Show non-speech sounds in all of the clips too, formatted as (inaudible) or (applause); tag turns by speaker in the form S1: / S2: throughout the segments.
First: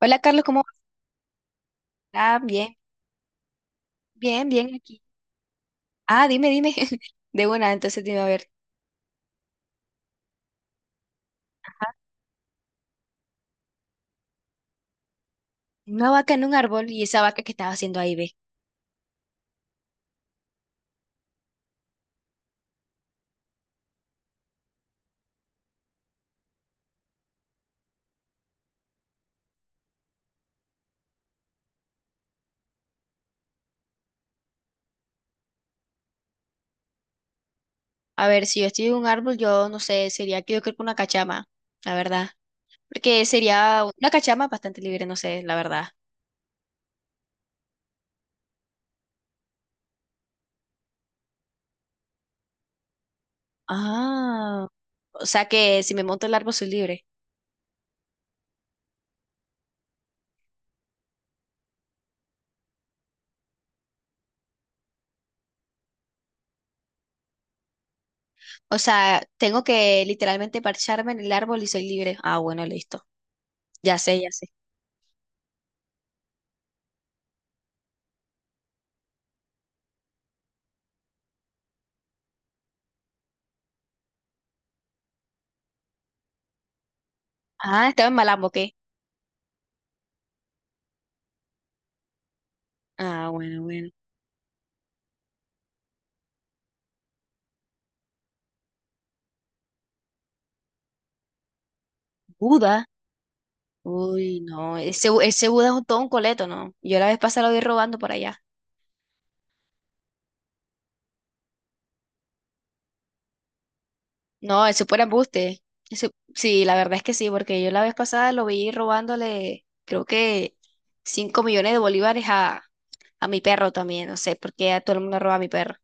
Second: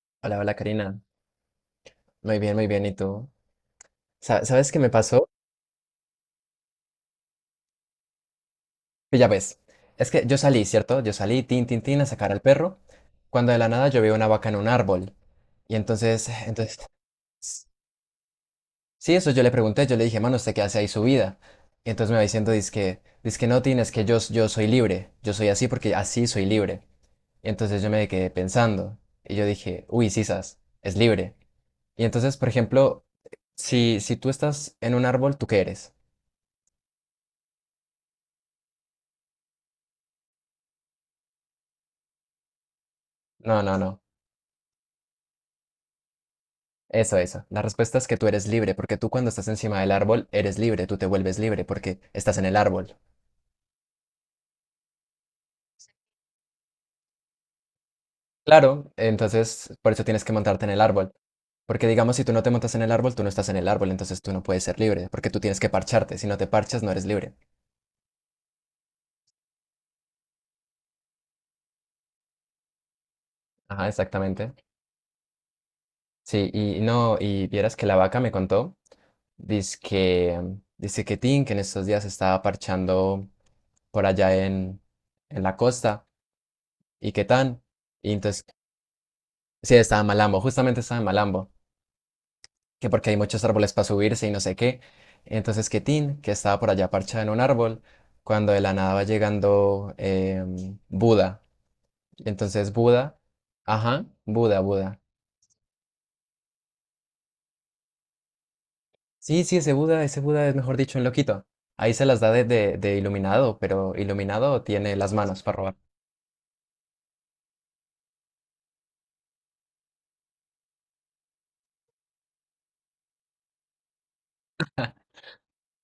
S1: Hola
S2: Hola,
S1: Carlos,
S2: hola
S1: ¿cómo vas?
S2: Karina.
S1: Ah,
S2: Muy bien, muy
S1: bien,
S2: bien. ¿Y tú?
S1: bien,
S2: ¿Sabes
S1: bien
S2: qué me
S1: aquí.
S2: pasó?
S1: Ah, dime, dime. (laughs) De buena. Entonces dime, a ver,
S2: Que ya ves. Es que yo salí, ¿cierto? Yo salí, tin, tin, tin, a sacar al perro. Cuando de la nada yo veo una vaca en un árbol. Y
S1: una
S2: entonces,
S1: vaca en un
S2: entonces,
S1: árbol y esa vaca que
S2: s-
S1: estaba haciendo ahí, ve.
S2: sí, eso yo le pregunté. Yo le dije, mano, ¿usted qué hace ahí su vida? Y entonces me va diciendo, dizque no, Tin, es que yo, yo soy libre. Yo soy así porque así soy libre. Y entonces yo me quedé pensando. Y yo dije, uy, sisas, es libre. Y entonces, por ejemplo, si tú estás en un árbol, ¿tú qué eres?
S1: A ver, si yo estoy en un árbol, yo no sé, sería que yo creo que una cachama, la verdad. Porque
S2: No, no,
S1: sería
S2: no.
S1: una cachama bastante libre, no sé, la verdad.
S2: Eso, eso. La respuesta es que tú eres libre, porque tú cuando estás encima del árbol eres libre, tú te vuelves libre porque estás en el árbol.
S1: Ah, o sea que si me monto el árbol soy libre.
S2: Claro, entonces por eso tienes que montarte en el árbol. Porque digamos, si tú no te montas en el árbol, tú no estás en el árbol, entonces tú no puedes ser libre, porque tú tienes que parcharte. Si no te parchas, no eres libre.
S1: O sea, tengo que literalmente parcharme en el árbol y soy libre. Ah, bueno, listo.
S2: Ajá,
S1: Ya sé, ya sé.
S2: exactamente. Sí, y no, y vieras que la vaca me contó, dice que, dice que Tin, que en estos días estaba parchando por allá en la costa, y que tan,
S1: Ah, estaba
S2: y
S1: en
S2: entonces,
S1: Malambo, ¿qué?
S2: sí, estaba en Malambo, justamente estaba en Malambo. Que porque hay
S1: Ah,
S2: muchos
S1: bueno,
S2: árboles para
S1: bueno.
S2: subirse y no sé qué. Entonces que Tin, que estaba por allá parchada en un árbol, cuando de la nada va llegando Buda. Entonces
S1: ¿Buda?
S2: Buda, ajá,
S1: Uy,
S2: Buda,
S1: no,
S2: Buda.
S1: ese Buda es todo un coleto, ¿no? Yo la vez pasada lo vi robando por allá.
S2: Sí, sí, ese Buda es mejor dicho un loquito. Ahí se las da de iluminado, pero iluminado
S1: No, ese
S2: tiene
S1: fue
S2: las manos para
S1: embuste.
S2: robar.
S1: Ese, sí, la verdad es que sí, porque yo la vez pasada lo vi robándole, creo que 5 millones de bolívares a mi perro también, no sé, porque a todo el mundo roba a mi perro.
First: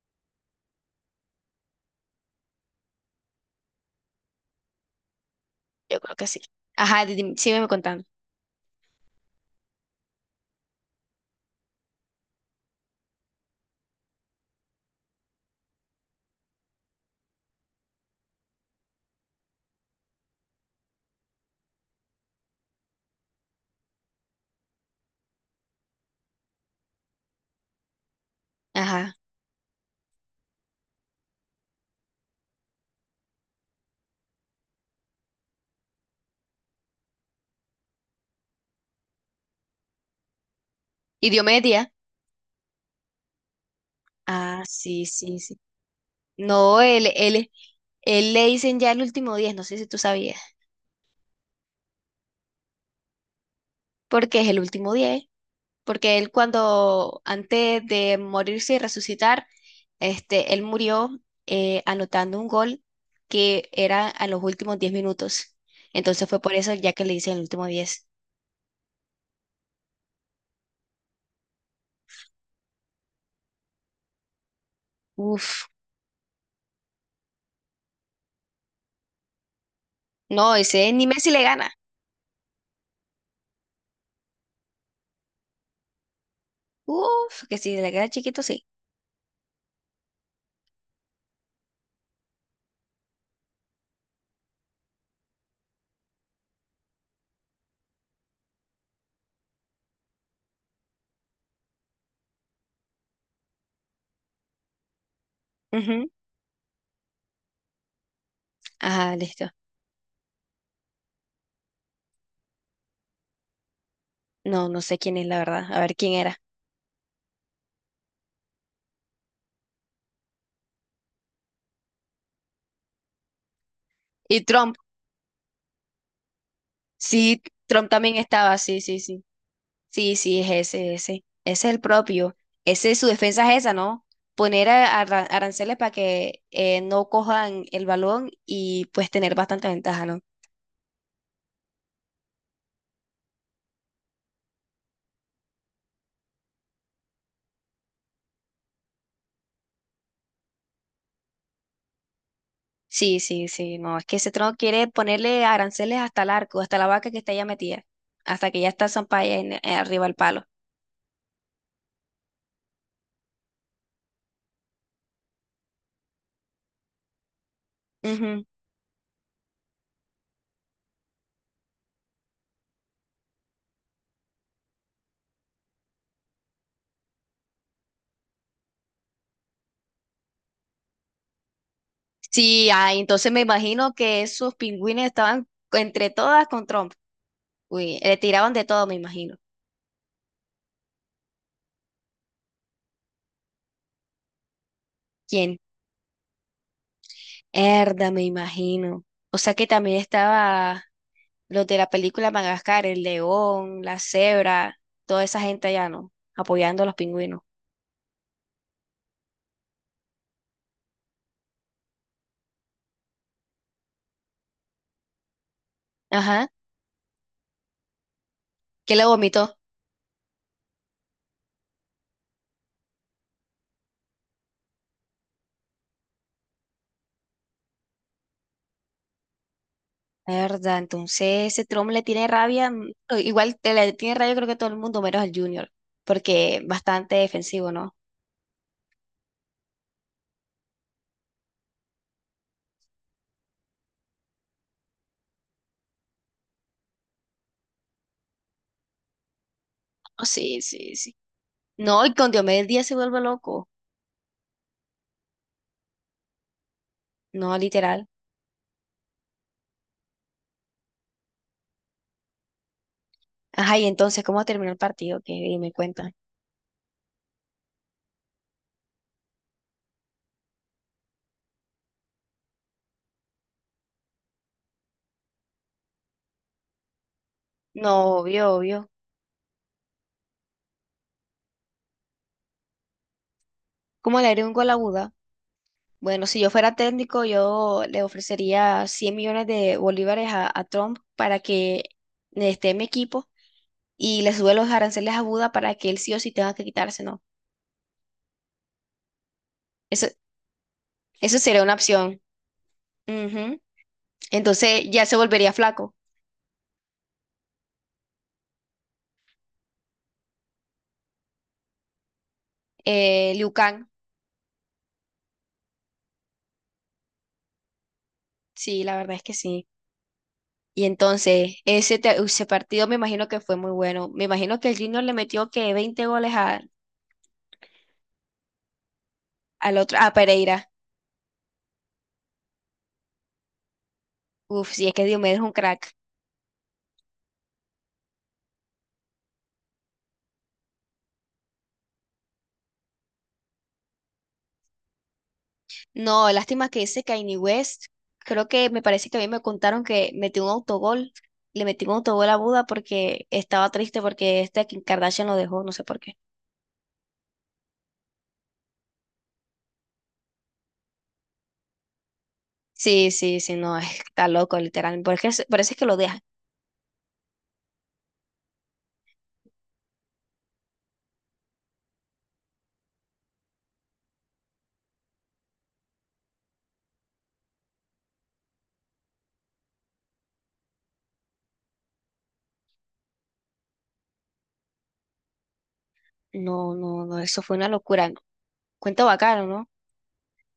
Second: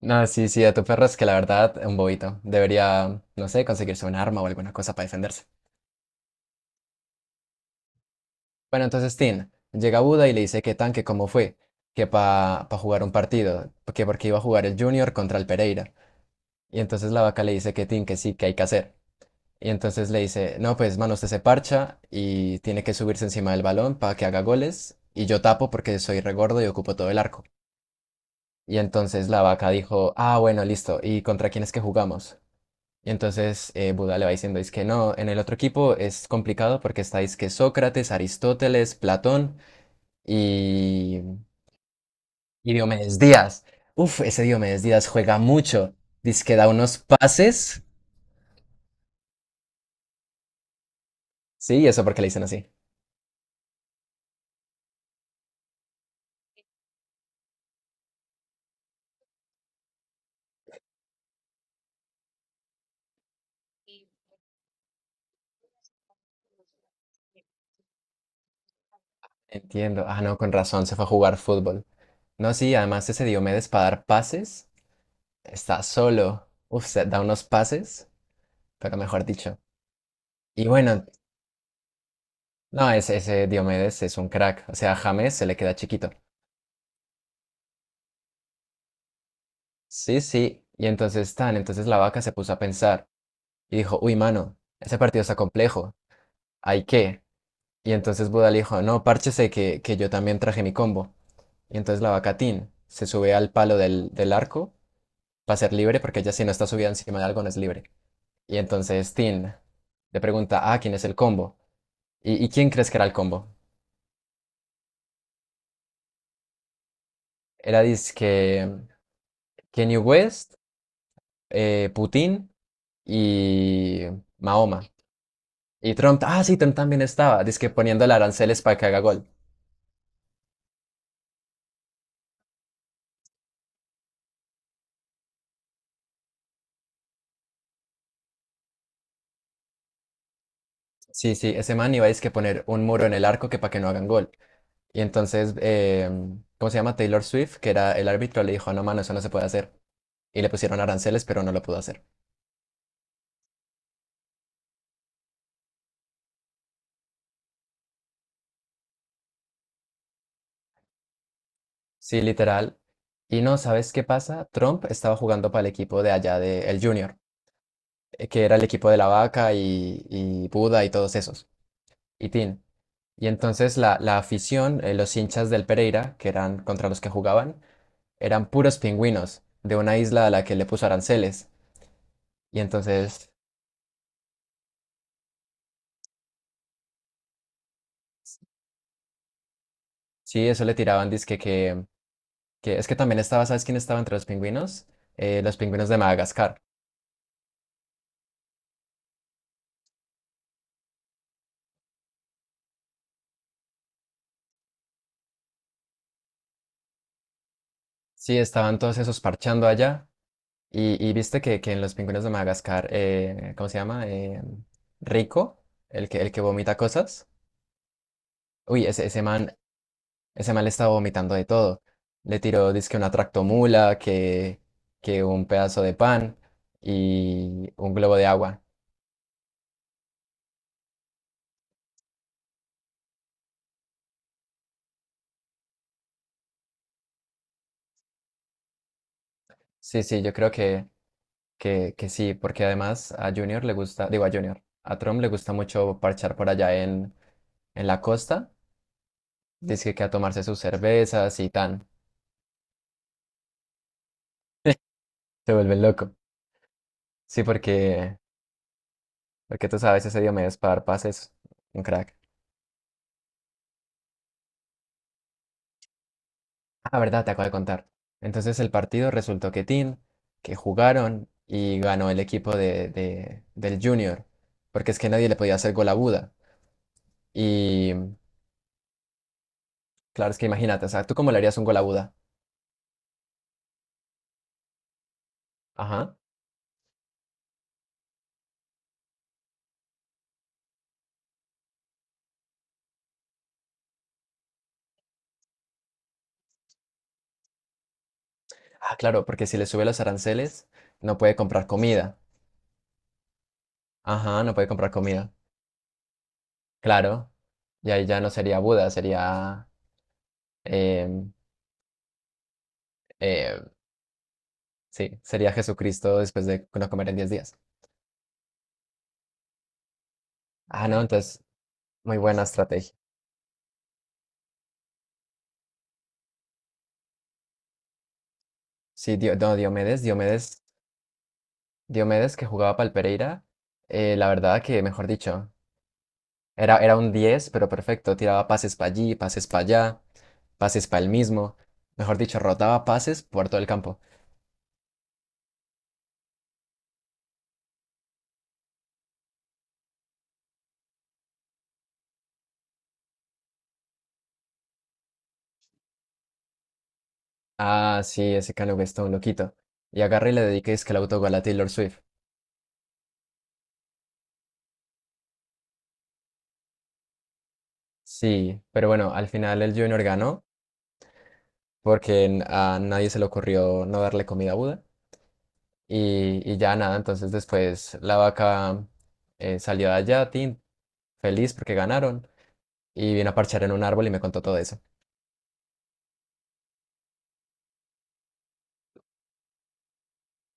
S2: No, sí, sí, a tu perro es que la verdad, un bobito. Debería, no sé, conseguirse un arma o alguna cosa para defenderse.
S1: Yo creo que sí. Ajá, sígueme contando.
S2: Bueno, entonces Tin llega a Buda y le dice que tan, que cómo fue, que para jugar un partido, que porque iba a jugar el Junior contra el Pereira. Y entonces la vaca le dice que Tin, que sí, que hay que hacer. Y entonces le dice, no, pues mano, usted se parcha y tiene que subirse encima del balón para que haga goles. Y yo tapo porque soy regordo y ocupo todo el arco. Y
S1: Ajá.
S2: entonces la vaca dijo, ah, bueno, listo, ¿y contra quién es que jugamos? Y entonces Buda le va diciendo, es que no, en el otro equipo es complicado porque estáis que Sócrates, Aristóteles, Platón y,
S1: ¿Y Diomedes?
S2: y Diomedes Díaz. Uf, ese
S1: Ah,
S2: Diomedes
S1: sí,
S2: Díaz
S1: sí,
S2: juega
S1: sí.
S2: mucho. Dice que da
S1: No,
S2: unos
S1: él, él,
S2: pases.
S1: él le dicen ya el último diez, no sé si tú sabías,
S2: Sí, ¿y eso porque le dicen así?
S1: porque es el último 10 porque él cuando, antes de morirse y resucitar, este, él murió anotando un gol que era a los últimos 10 minutos. Entonces fue por eso ya que le hice el último diez.
S2: Entiendo. Ah, no, con razón, se fue a jugar fútbol. No, sí, además ese Diomedes para dar pases
S1: Uf,
S2: está solo. Uf, se- da unos pases, pero mejor dicho.
S1: no,
S2: Y
S1: ese
S2: bueno,
S1: ni Messi le gana.
S2: no, ese Diomedes es un crack. O sea, a James se le queda chiquito.
S1: Uf, que si le queda chiquito, sí.
S2: Sí, sí. Y entonces tan, entonces la vaca se puso a pensar y dijo, uy, mano, ese partido está complejo. ¿Hay qué? Y entonces Buda le dijo, no, párchese que yo también traje mi combo. Y entonces la vaca Tin se sube al palo del arco para ser libre,
S1: Ujú.
S2: porque ella si no está subida encima de algo no es libre. Y entonces
S1: Ajá, listo.
S2: Tin le pregunta, ah, ¿quién es el combo? Y quién crees que era el combo?
S1: No, no sé quién es la verdad. A ver quién era.
S2: Era dizque Kanye West, Putin y
S1: Y Trump.
S2: Mahoma. Y Trump, ah, sí, Trump también
S1: Sí,
S2: estaba, dizque
S1: Trump
S2: poniéndole
S1: también estaba,
S2: aranceles para
S1: sí,
S2: que haga
S1: sí, sí.
S2: gol.
S1: Sí, sí, es ese, ese. Ese es el propio. Ese, su defensa es esa, ¿no? Poner aranceles para que no cojan el balón y pues tener bastante ventaja, ¿no?
S2: Sí, sí, ese man iba a dizque poner un muro en el arco que para que no hagan gol. Y entonces, ¿cómo se llama? Taylor Swift, que era el árbitro, le dijo, no, mano, eso no se puede hacer. Y le pusieron aranceles, pero no lo pudo hacer.
S1: Sí, sí, sí, no. Es que ese trono quiere ponerle aranceles hasta el arco, hasta la vaca que está ya metida, hasta que ya está Zampaya arriba del palo.
S2: Sí, literal. Y no, ¿sabes qué pasa? Trump estaba jugando para el equipo de allá, de el Junior, que
S1: Ujú.
S2: era el equipo de la vaca y Buda y todos esos, y Tin. Y entonces la afición, los hinchas del Pereira, que eran contra los que jugaban, eran puros pingüinos de una isla a la que le puso aranceles. Y
S1: Sí, ah,
S2: entonces,
S1: entonces me imagino que esos pingüines estaban entre todas con Trump. Uy, le tiraban de todo, me imagino.
S2: sí, eso le tiraban, dizque que es que también estaba, ¿sabes quién estaba entre los pingüinos?
S1: ¿Quién?
S2: Los pingüinos de Madagascar.
S1: Herda, me imagino. O sea que también estaba. Los de la película Madagascar, el león, la cebra, toda esa gente allá, ¿no? Apoyando a los pingüinos.
S2: Sí, estaban todos esos parchando allá. Y viste que en los pingüinos de Madagascar, ¿cómo se llama? Rico, el que
S1: Ajá.
S2: vomita cosas. Uy,
S1: Que le
S2: ese,
S1: vomitó.
S2: ese man le estaba vomitando de todo. Le tiró, dizque una tractomula, que un pedazo de pan y un globo de agua.
S1: La verdad, entonces ese Trump le tiene rabia, o igual te le tiene rabia creo que todo el mundo, menos el Junior, porque bastante defensivo, ¿no?
S2: Sí, sí, yo creo que, que sí, porque además a Junior le gusta, digo a Junior, a Trump le gusta mucho parchar por allá en la costa, dice que a
S1: Oh,
S2: tomarse sus
S1: sí, sí, sí.
S2: cervezas y tan,
S1: No, y con Diomedes Díaz se vuelve loco.
S2: se vuelve loco. Sí,
S1: No, literal.
S2: porque, porque tú sabes, ese Diomedes para dar pases un crack.
S1: Ajá, y entonces, ¿cómo terminó el partido? Que me cuentan.
S2: Ah, verdad, te acabo de contar. Entonces el partido resultó que Tin, que jugaron y ganó el equipo de, del Junior, porque es que nadie le podía hacer gol a Buda.
S1: No,
S2: Y
S1: obvio, obvio.
S2: claro, es que imagínate, o sea, ¿tú cómo le harías un gol a Buda?
S1: ¿Cómo le haré un gol a Buda?
S2: Ajá.
S1: Bueno, si yo fuera técnico, yo le ofrecería 100 millones de bolívares a, Trump para que esté en mi equipo y le sube los aranceles a Buda para que él sí o sí tenga que quitarse, ¿no?
S2: Ah, claro, porque si le sube los
S1: Eso,
S2: aranceles, no puede
S1: eso sería
S2: comprar
S1: una
S2: comida.
S1: opción. Ujú.
S2: Ajá, no puede
S1: Entonces
S2: comprar
S1: ya se
S2: comida.
S1: volvería flaco.
S2: Claro, y ahí ya no sería Buda, sería, em,
S1: Liu
S2: eh,
S1: Kang,
S2: sí, sería Jesucristo después de no comer en 10 días.
S1: sí, la verdad es que sí. Y
S2: Ah, no, entonces,
S1: entonces ese,
S2: muy
S1: te-
S2: buena
S1: ese partido
S2: estrategia.
S1: me imagino que fue muy bueno. Me imagino que el Junior le metió que 20 goles a,
S2: Sí, no,
S1: al otro,
S2: Diomedes,
S1: a
S2: Diomedes,
S1: Pereira.
S2: Diomedes que jugaba para el Pereira, la verdad
S1: Uf,
S2: que,
S1: sí, es que
S2: mejor
S1: Diomedes es
S2: dicho,
S1: un crack.
S2: era un 10, pero perfecto, tiraba pases para allí, pases para allá, pases para el mismo, mejor dicho, rotaba pases por todo el campo.
S1: No, lástima que ese Kanye West, creo que me parece que a mí me contaron que metió un autogol, le metió un autogol a Buda porque estaba triste porque este Kim Kardashian lo dejó, no sé por qué.
S2: Ah, sí, ese Kanye West está un loquito. Y agarré y le dediqué es que el autogol a Taylor Swift.
S1: Sí, sí, sí, no, (laughs) está loco, literal. Porque parece que lo deja.
S2: Sí, pero bueno, al final el Junior ganó porque a nadie se le ocurrió no darle comida a Buda y ya nada, entonces después la vaca salió de allá, tin, feliz porque ganaron y vino a parchar en un árbol y me contó todo eso.
S1: No, no, no, eso fue una locura. Cuento bacano, ¿no?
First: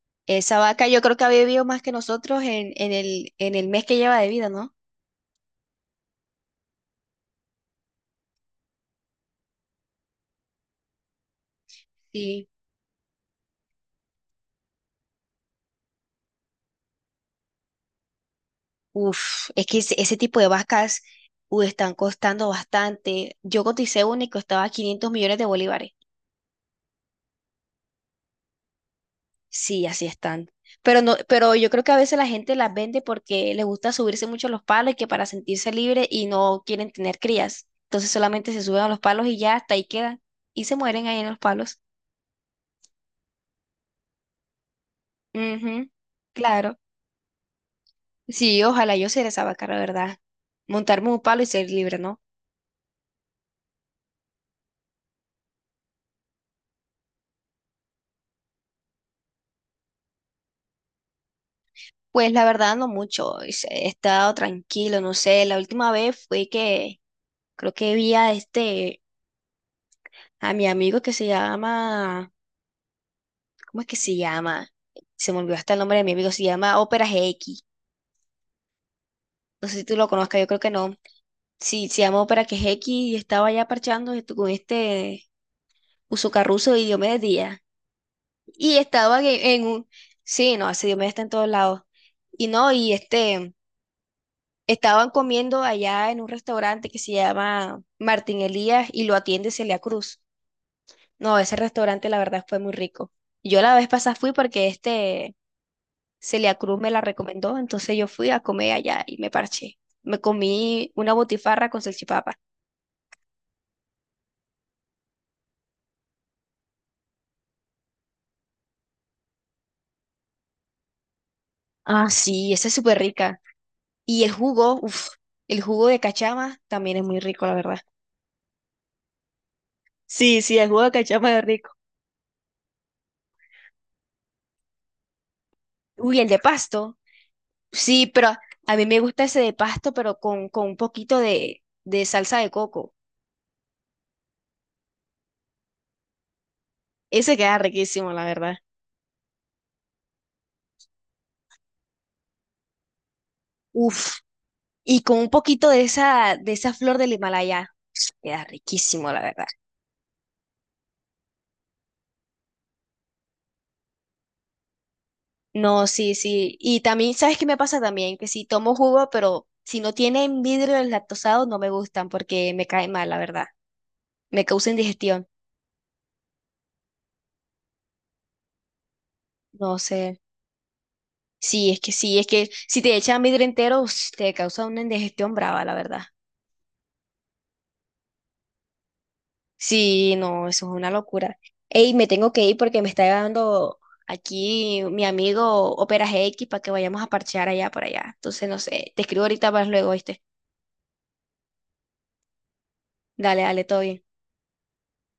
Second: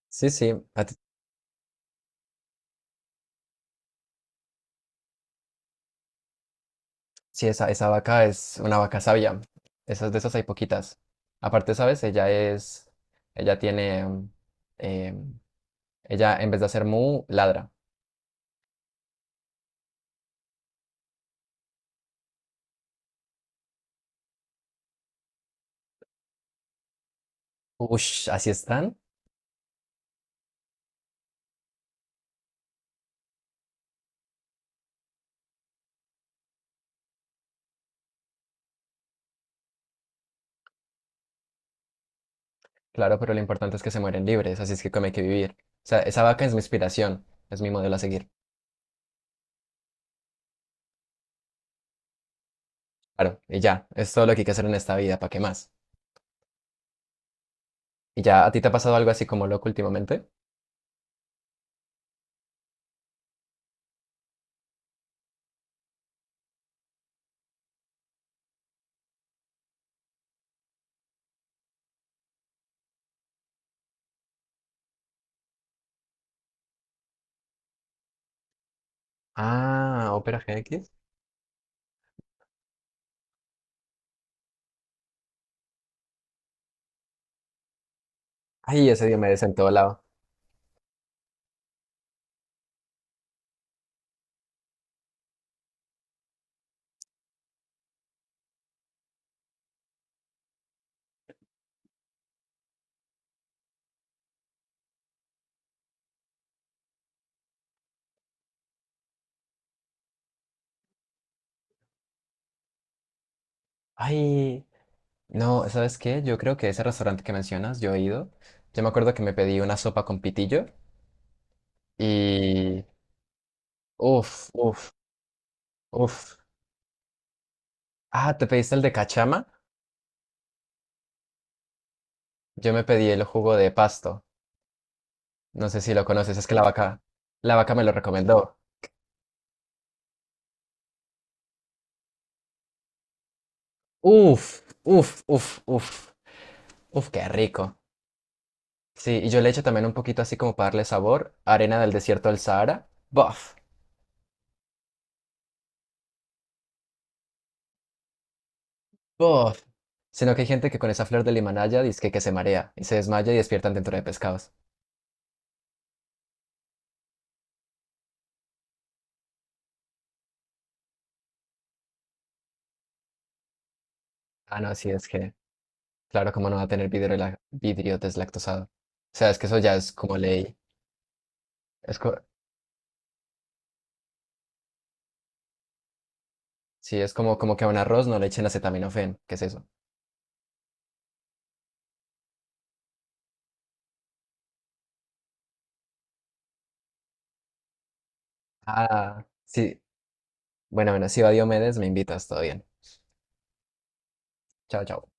S2: Sí, sí,
S1: Esa vaca yo creo que ha vivido más que nosotros en el mes que lleva de vida, ¿no?
S2: sí, esa vaca es una vaca sabia, esas de esas hay poquitas. Aparte, ¿sabes? Ella
S1: Sí.
S2: es, ella tiene, em, ella en vez de hacer mu, ladra.
S1: Uf, es que ese tipo de vacas, están costando bastante. Yo coticé una y costaba 500 millones de bolívares.
S2: Ush, así están.
S1: Sí, así están. Pero no, pero yo creo que a veces la gente las vende porque les gusta subirse mucho a los palos y que para sentirse libre y no quieren tener crías. Entonces solamente se suben a los palos y ya hasta ahí quedan. Y se mueren ahí en los palos.
S2: Claro, pero lo importante es que se mueren libres, así es que como hay que vivir. O
S1: Ujú,
S2: sea, esa vaca es mi
S1: claro.
S2: inspiración, es mi modelo a seguir.
S1: Sí, ojalá yo ser esa vaca, la verdad. Montarme un palo y ser libre, ¿no?
S2: Claro, y ya, es todo lo que hay que hacer en esta vida, ¿para qué más? ¿Y ya a ti te ha pasado algo así como loco últimamente?
S1: Pues la verdad no mucho. He estado tranquilo, no sé. La última vez fue que creo que vi a este, a mi amigo que se llama. ¿Cómo es que se llama? Se me olvidó hasta el nombre de mi amigo, se llama Ópera GX. No sé si tú lo
S2: Ah,
S1: conozcas,
S2: Opera
S1: yo creo que
S2: GX.
S1: no. Sí, se llama Ópera GX y estaba ya parchando esto con este Usucarruso y Diomedes Díaz. Y
S2: Ay, ese
S1: estaban en,
S2: Diomedes en
S1: en
S2: todo
S1: un...
S2: lado.
S1: Sí, no, ese Diomedes está en todos lados. Y no, y este... Estaban comiendo allá en un restaurante que se llama Martín Elías y lo atiende Celia Cruz. No, ese restaurante la verdad fue muy rico. Yo la vez pasada fui porque este Celia Cruz me la recomendó, entonces yo fui a comer allá y me parché. Me comí una botifarra con salchipapa.
S2: Ay, no, ¿sabes qué? Yo creo que ese restaurante que mencionas, yo he ido. Yo me acuerdo que me pedí una sopa con pitillo
S1: Ah, sí, esa es
S2: y...
S1: súper rica. Y el
S2: Uf,
S1: jugo,
S2: uf,
S1: uff, el jugo de
S2: uf.
S1: cachama también es muy rico, la verdad.
S2: Ah, ¿te pediste el de cachama?
S1: Sí, sí, el jugo de cachama es rico.
S2: Yo me pedí el jugo de pasto. No sé si lo
S1: Uy, el
S2: conoces,
S1: de
S2: es que
S1: pasto.
S2: la vaca me lo
S1: Sí, pero
S2: recomendó.
S1: a mí me gusta ese de pasto, pero con un poquito de salsa de coco.
S2: Uf, uf, uf, uf, uf, qué
S1: Ese queda
S2: rico.
S1: riquísimo, la verdad.
S2: Sí, y yo le echo también un poquito así como para darle sabor, arena del desierto del Sahara. Bof,
S1: Uf, y con un poquito de esa flor del Himalaya. Queda riquísimo, la verdad.
S2: bof. Sino que hay gente que con esa flor del Himalaya dice que, se marea y se desmaya y despiertan dentro de pescados.
S1: No, sí, sí. Y también, ¿sabes qué me pasa también? Que si tomo jugo, pero si no tienen vidrio lactosado no me gustan porque me cae mal, la verdad. Me
S2: Ah,
S1: causa
S2: no, sí, es
S1: indigestión.
S2: que, claro, como no va a tener vidrio, la- vidrio deslactosado. O sea, es que eso
S1: No
S2: ya es
S1: sé.
S2: como ley. Es
S1: Sí,
S2: co-
S1: es que si te echan vidrio entero, ush, te causa una indigestión brava, la verdad.
S2: sí, es como, como que a un arroz no le echen acetaminofén. ¿Qué es eso?
S1: Sí, no, eso es una locura. Ey, me tengo que ir porque me está llegando aquí mi amigo Opera GX para que vayamos a parchear allá por allá. Entonces, no sé, te escribo
S2: Ah,
S1: ahorita más
S2: sí.
S1: luego, ¿viste?
S2: Bueno, bueno, si va Diomedes, me invitas, todo bien.
S1: Dale, dale, todo bien.
S2: Chao, chao.